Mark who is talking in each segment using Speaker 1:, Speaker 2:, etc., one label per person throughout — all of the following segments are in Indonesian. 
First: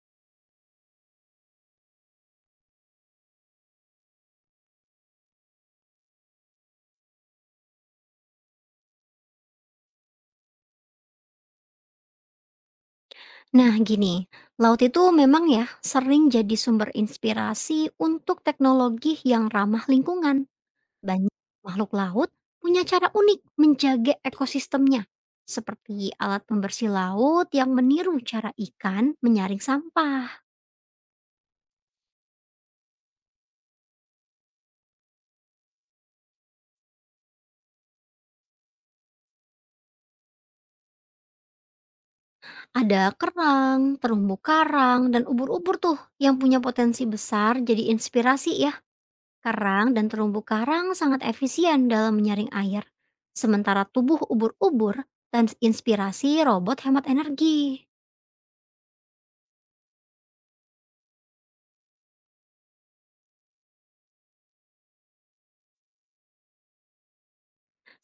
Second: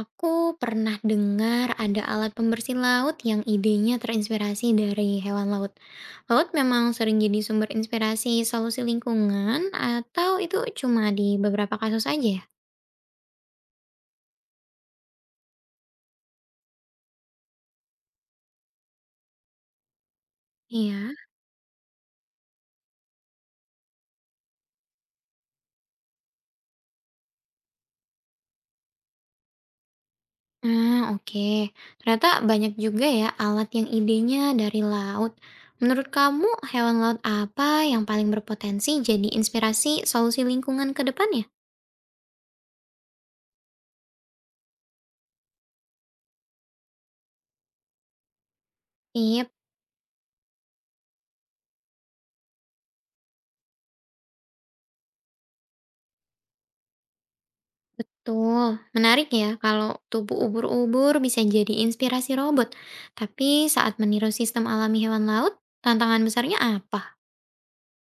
Speaker 1: Aku pernah dengar ada alat pembersih laut yang idenya terinspirasi dari hewan laut. Laut memang sering jadi sumber inspirasi solusi lingkungan atau itu cuma di beberapa kasus aja ya?
Speaker 2: Nah, gini, laut itu memang ya sering jadi sumber inspirasi untuk teknologi yang ramah lingkungan.
Speaker 1: Iya.
Speaker 2: Banyak makhluk laut punya cara unik menjaga ekosistemnya, seperti alat pembersih laut yang meniru cara ikan menyaring sampah.
Speaker 1: Ah, oke. Ternyata banyak juga ya alat yang idenya dari laut. Menurut kamu hewan laut apa yang paling berpotensi jadi inspirasi solusi lingkungan ke depannya?
Speaker 2: Ada kerang, terumbu karang, dan ubur-ubur tuh yang punya potensi besar jadi inspirasi ya.
Speaker 1: Iya.
Speaker 2: Kerang dan terumbu karang sangat efisien dalam menyaring air, sementara tubuh ubur-ubur dan inspirasi robot hemat energi.
Speaker 1: Betul, menarik ya kalau tubuh ubur-ubur bisa jadi inspirasi robot. Tapi saat meniru sistem alami hewan laut, tantangan besarnya apa?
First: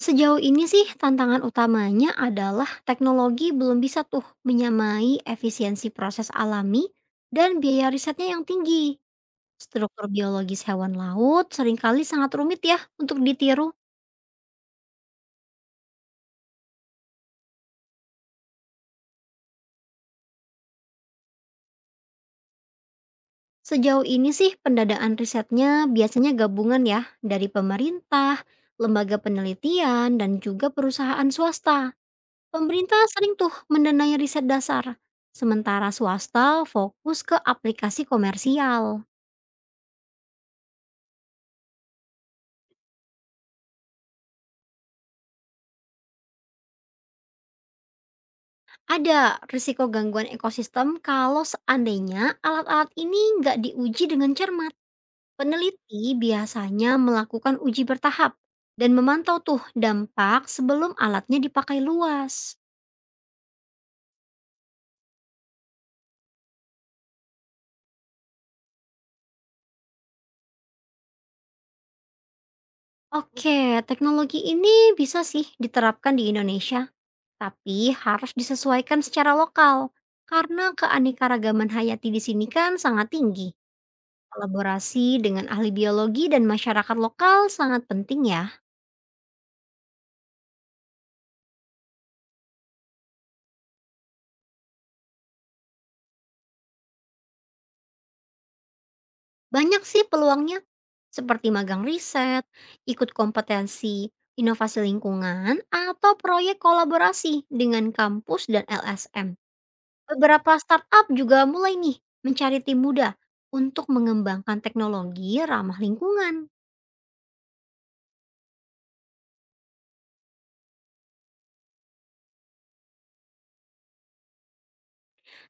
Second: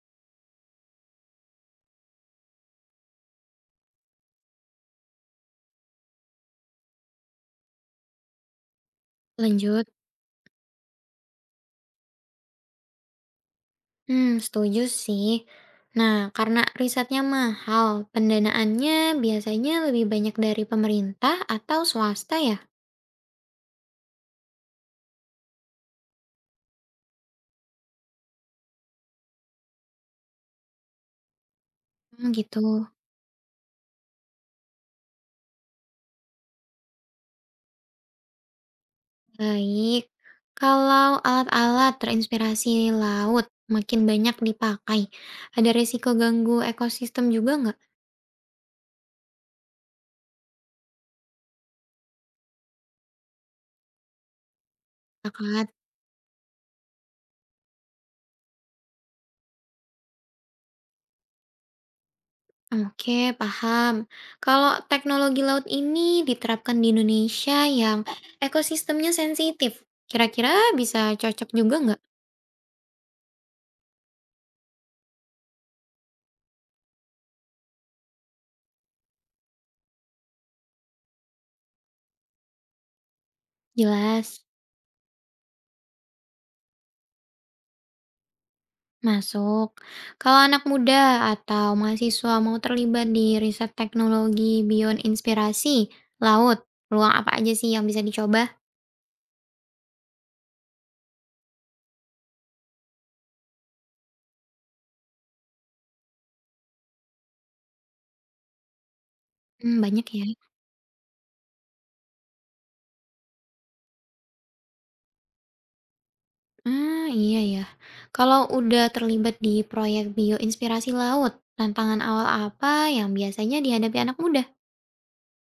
Speaker 2: Sejauh ini sih tantangan utamanya adalah teknologi belum bisa tuh menyamai efisiensi proses alami dan biaya risetnya yang tinggi.
Speaker 1: Lanjut.
Speaker 2: Struktur biologis hewan laut seringkali sangat rumit ya untuk ditiru.
Speaker 1: Hmm, setuju sih. Nah, karena risetnya mahal, pendanaannya biasanya lebih banyak dari pemerintah atau swasta ya?
Speaker 2: Sejauh ini sih pendanaan risetnya biasanya gabungan ya dari pemerintah, lembaga penelitian, dan juga perusahaan swasta.
Speaker 1: Hmm, gitu.
Speaker 2: Pemerintah sering tuh mendanai riset dasar, sementara swasta fokus ke aplikasi komersial.
Speaker 1: Baik. Kalau alat-alat terinspirasi laut makin banyak dipakai, ada risiko ganggu ekosistem juga nggak?
Speaker 2: Ada risiko gangguan ekosistem kalau seandainya alat-alat ini nggak diuji dengan cermat.
Speaker 1: Kakak?
Speaker 2: Peneliti biasanya melakukan uji bertahap dan memantau tuh dampak sebelum alatnya dipakai luas.
Speaker 1: Oke, paham. Kalau teknologi laut ini diterapkan di Indonesia yang ekosistemnya sensitif, kira-kira bisa cocok juga nggak?
Speaker 2: Oke, teknologi ini bisa sih diterapkan di Indonesia, tapi harus disesuaikan secara lokal. Karena keanekaragaman hayati di sini kan sangat tinggi.
Speaker 1: Jelas,
Speaker 2: Kolaborasi dengan ahli biologi dan masyarakat lokal sangat penting ya.
Speaker 1: masuk. Kalau anak muda atau mahasiswa mau terlibat di riset teknologi bion inspirasi laut, peluang apa aja sih yang bisa dicoba?
Speaker 2: Banyak sih peluangnya, seperti magang riset, ikut kompetensi, inovasi lingkungan, atau proyek kolaborasi dengan kampus dan LSM.
Speaker 1: Hmm, banyak ya.
Speaker 2: Beberapa startup juga mulai nih mencari tim muda untuk mengembangkan teknologi ramah lingkungan.
Speaker 1: Ah, iya ya. Kalau udah terlibat di proyek bioinspirasi laut, tantangan awal apa yang biasanya dihadapi anak muda?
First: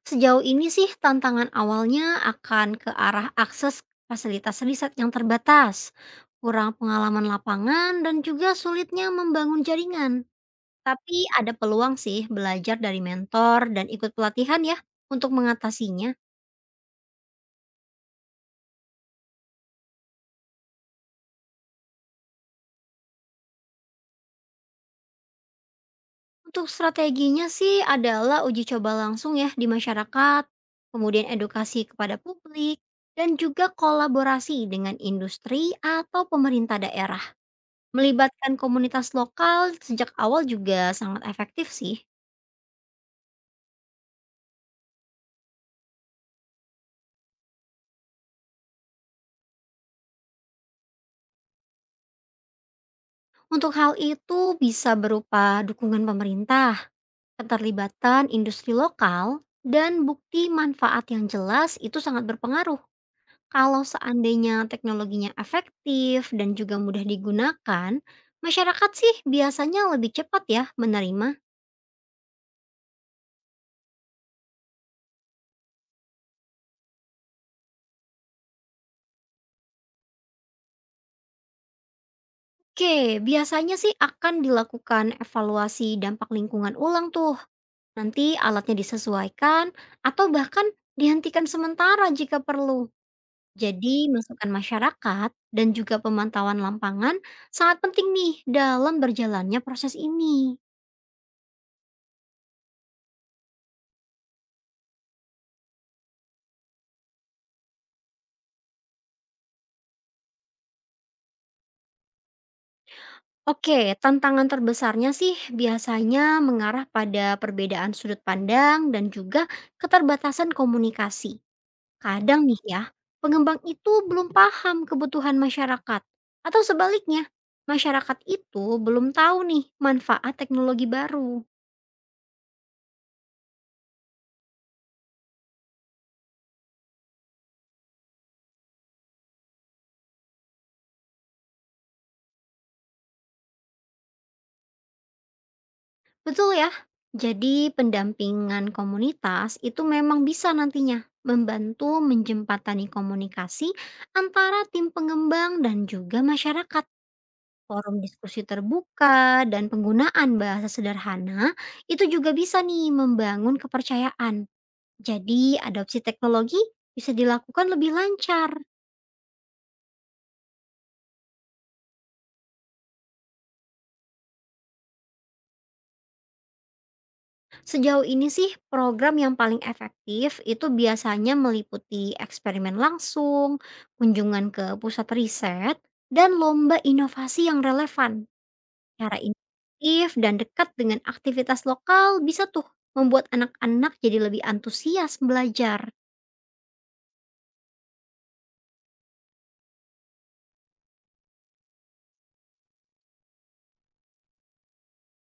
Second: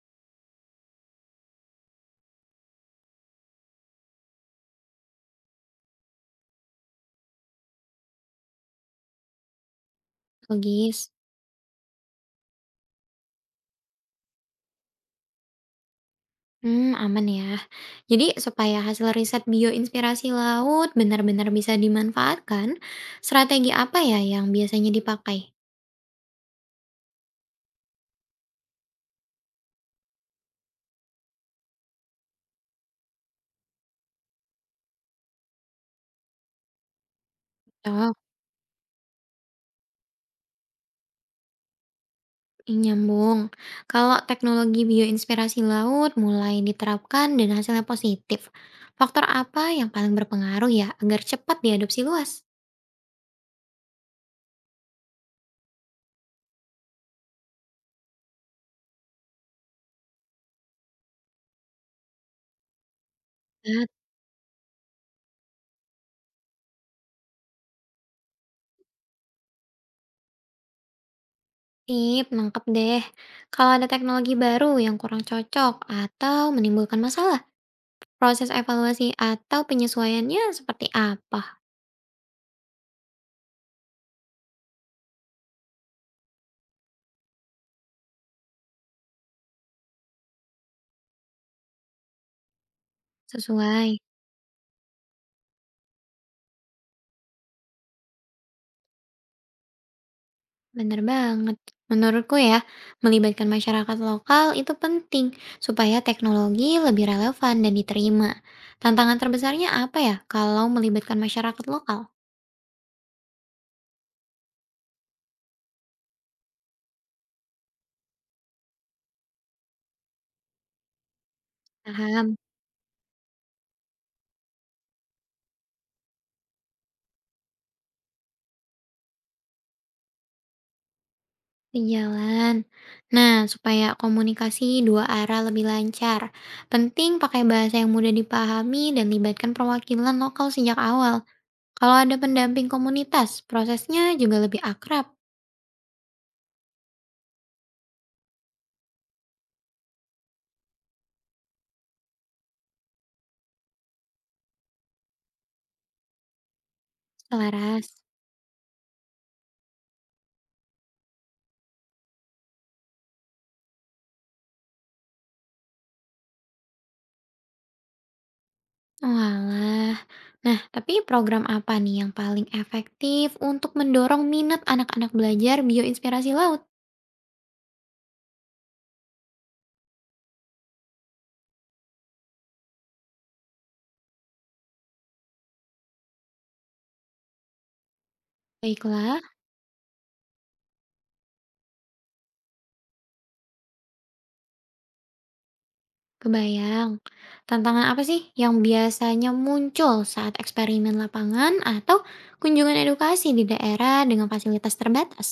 Speaker 2: Sejauh ini sih tantangan awalnya akan ke arah akses fasilitas riset yang terbatas, kurang pengalaman lapangan dan juga sulitnya membangun jaringan.
Speaker 1: Logis.
Speaker 2: Tapi ada peluang sih belajar dari mentor dan ikut pelatihan ya untuk mengatasinya.
Speaker 1: Hmm, aman ya. Jadi supaya hasil riset bioinspirasi laut benar-benar bisa dimanfaatkan, strategi apa ya yang biasanya dipakai?
Speaker 2: Untuk strateginya sih adalah uji coba langsung ya di masyarakat, kemudian edukasi kepada publik, dan juga kolaborasi dengan industri atau pemerintah daerah.
Speaker 1: Oh,
Speaker 2: Melibatkan komunitas lokal sejak awal juga sangat efektif sih.
Speaker 1: nyambung. Kalau teknologi bioinspirasi laut mulai diterapkan dan hasilnya positif, faktor apa yang paling berpengaruh ya agar cepat diadopsi luas?
Speaker 2: Untuk hal itu bisa berupa dukungan pemerintah, keterlibatan industri lokal, dan bukti manfaat yang jelas itu sangat berpengaruh. Kalau
Speaker 1: Nah,
Speaker 2: seandainya teknologinya efektif dan juga mudah digunakan, masyarakat sih biasanya lebih cepat ya menerima.
Speaker 1: tip, nangkep deh. Kalau ada teknologi baru yang kurang cocok atau menimbulkan masalah, proses evaluasi atau penyesuaiannya seperti apa?
Speaker 2: Oke, biasanya sih akan dilakukan evaluasi dampak lingkungan ulang tuh. Nanti alatnya disesuaikan atau bahkan dihentikan sementara jika perlu.
Speaker 1: Sesuai,
Speaker 2: Jadi masukan masyarakat dan juga pemantauan lapangan sangat penting nih dalam berjalannya proses ini.
Speaker 1: bener banget. Menurutku ya, melibatkan masyarakat lokal itu penting supaya teknologi lebih relevan dan diterima. Tantangan terbesarnya apa ya kalau melibatkan masyarakat lokal?
Speaker 2: Oke, tantangan terbesarnya sih biasanya mengarah pada perbedaan sudut pandang dan juga keterbatasan komunikasi.
Speaker 1: Paham,
Speaker 2: Kadang nih ya, pengembang itu belum paham kebutuhan masyarakat. Atau sebaliknya, masyarakat itu belum tahu nih manfaat teknologi baru.
Speaker 1: sejalan. Nah, supaya komunikasi dua arah lebih lancar, penting pakai bahasa yang mudah dipahami dan libatkan perwakilan lokal sejak awal. Kalau ada pendamping komunitas, prosesnya juga lebih akrab,
Speaker 2: Betul ya? Jadi pendampingan komunitas itu memang bisa nantinya membantu menjembatani komunikasi antara tim pengembang dan juga masyarakat.
Speaker 1: selaras.
Speaker 2: Forum diskusi terbuka dan penggunaan bahasa sederhana itu juga bisa nih membangun kepercayaan. Jadi, adopsi teknologi bisa dilakukan lebih lancar.
Speaker 1: Walah. Nah, tapi program apa nih yang paling efektif untuk mendorong minat anak-anak belajar bioinspirasi laut?
Speaker 2: Sejauh ini sih program yang paling efektif itu biasanya meliputi eksperimen langsung, kunjungan ke pusat riset, dan lomba inovasi yang relevan. Cara
Speaker 1: Baiklah,
Speaker 2: inisiatif dan dekat dengan aktivitas lokal bisa tuh membuat anak-anak jadi lebih antusias belajar.
Speaker 1: kebayang. Tantangan apa sih yang biasanya muncul saat eksperimen lapangan atau kunjungan edukasi di daerah dengan fasilitas terbatas?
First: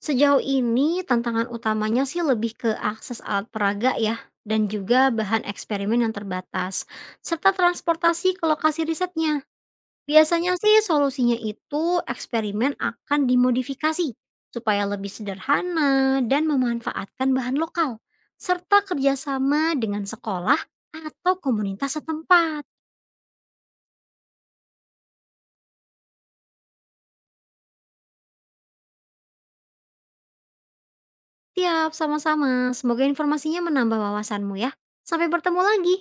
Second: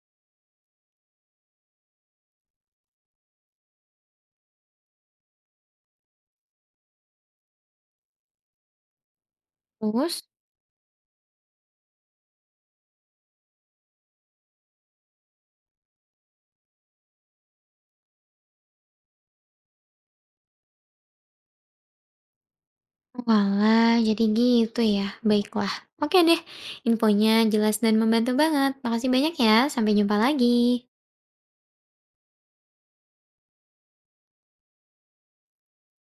Speaker 2: Sejauh ini tantangan utamanya sih lebih ke akses alat peraga ya, dan juga bahan eksperimen yang terbatas, serta transportasi ke lokasi risetnya.
Speaker 1: Terus,
Speaker 2: Biasanya sih solusinya itu eksperimen akan dimodifikasi supaya lebih sederhana dan memanfaatkan bahan lokal, serta kerjasama dengan sekolah atau komunitas setempat.
Speaker 1: walah, jadi gitu ya. Baiklah. Oke deh, infonya jelas dan membantu banget. Makasih banyak ya. Sampai jumpa lagi.
Speaker 2: Tiap sama-sama, semoga informasinya menambah wawasanmu ya. Sampai bertemu lagi.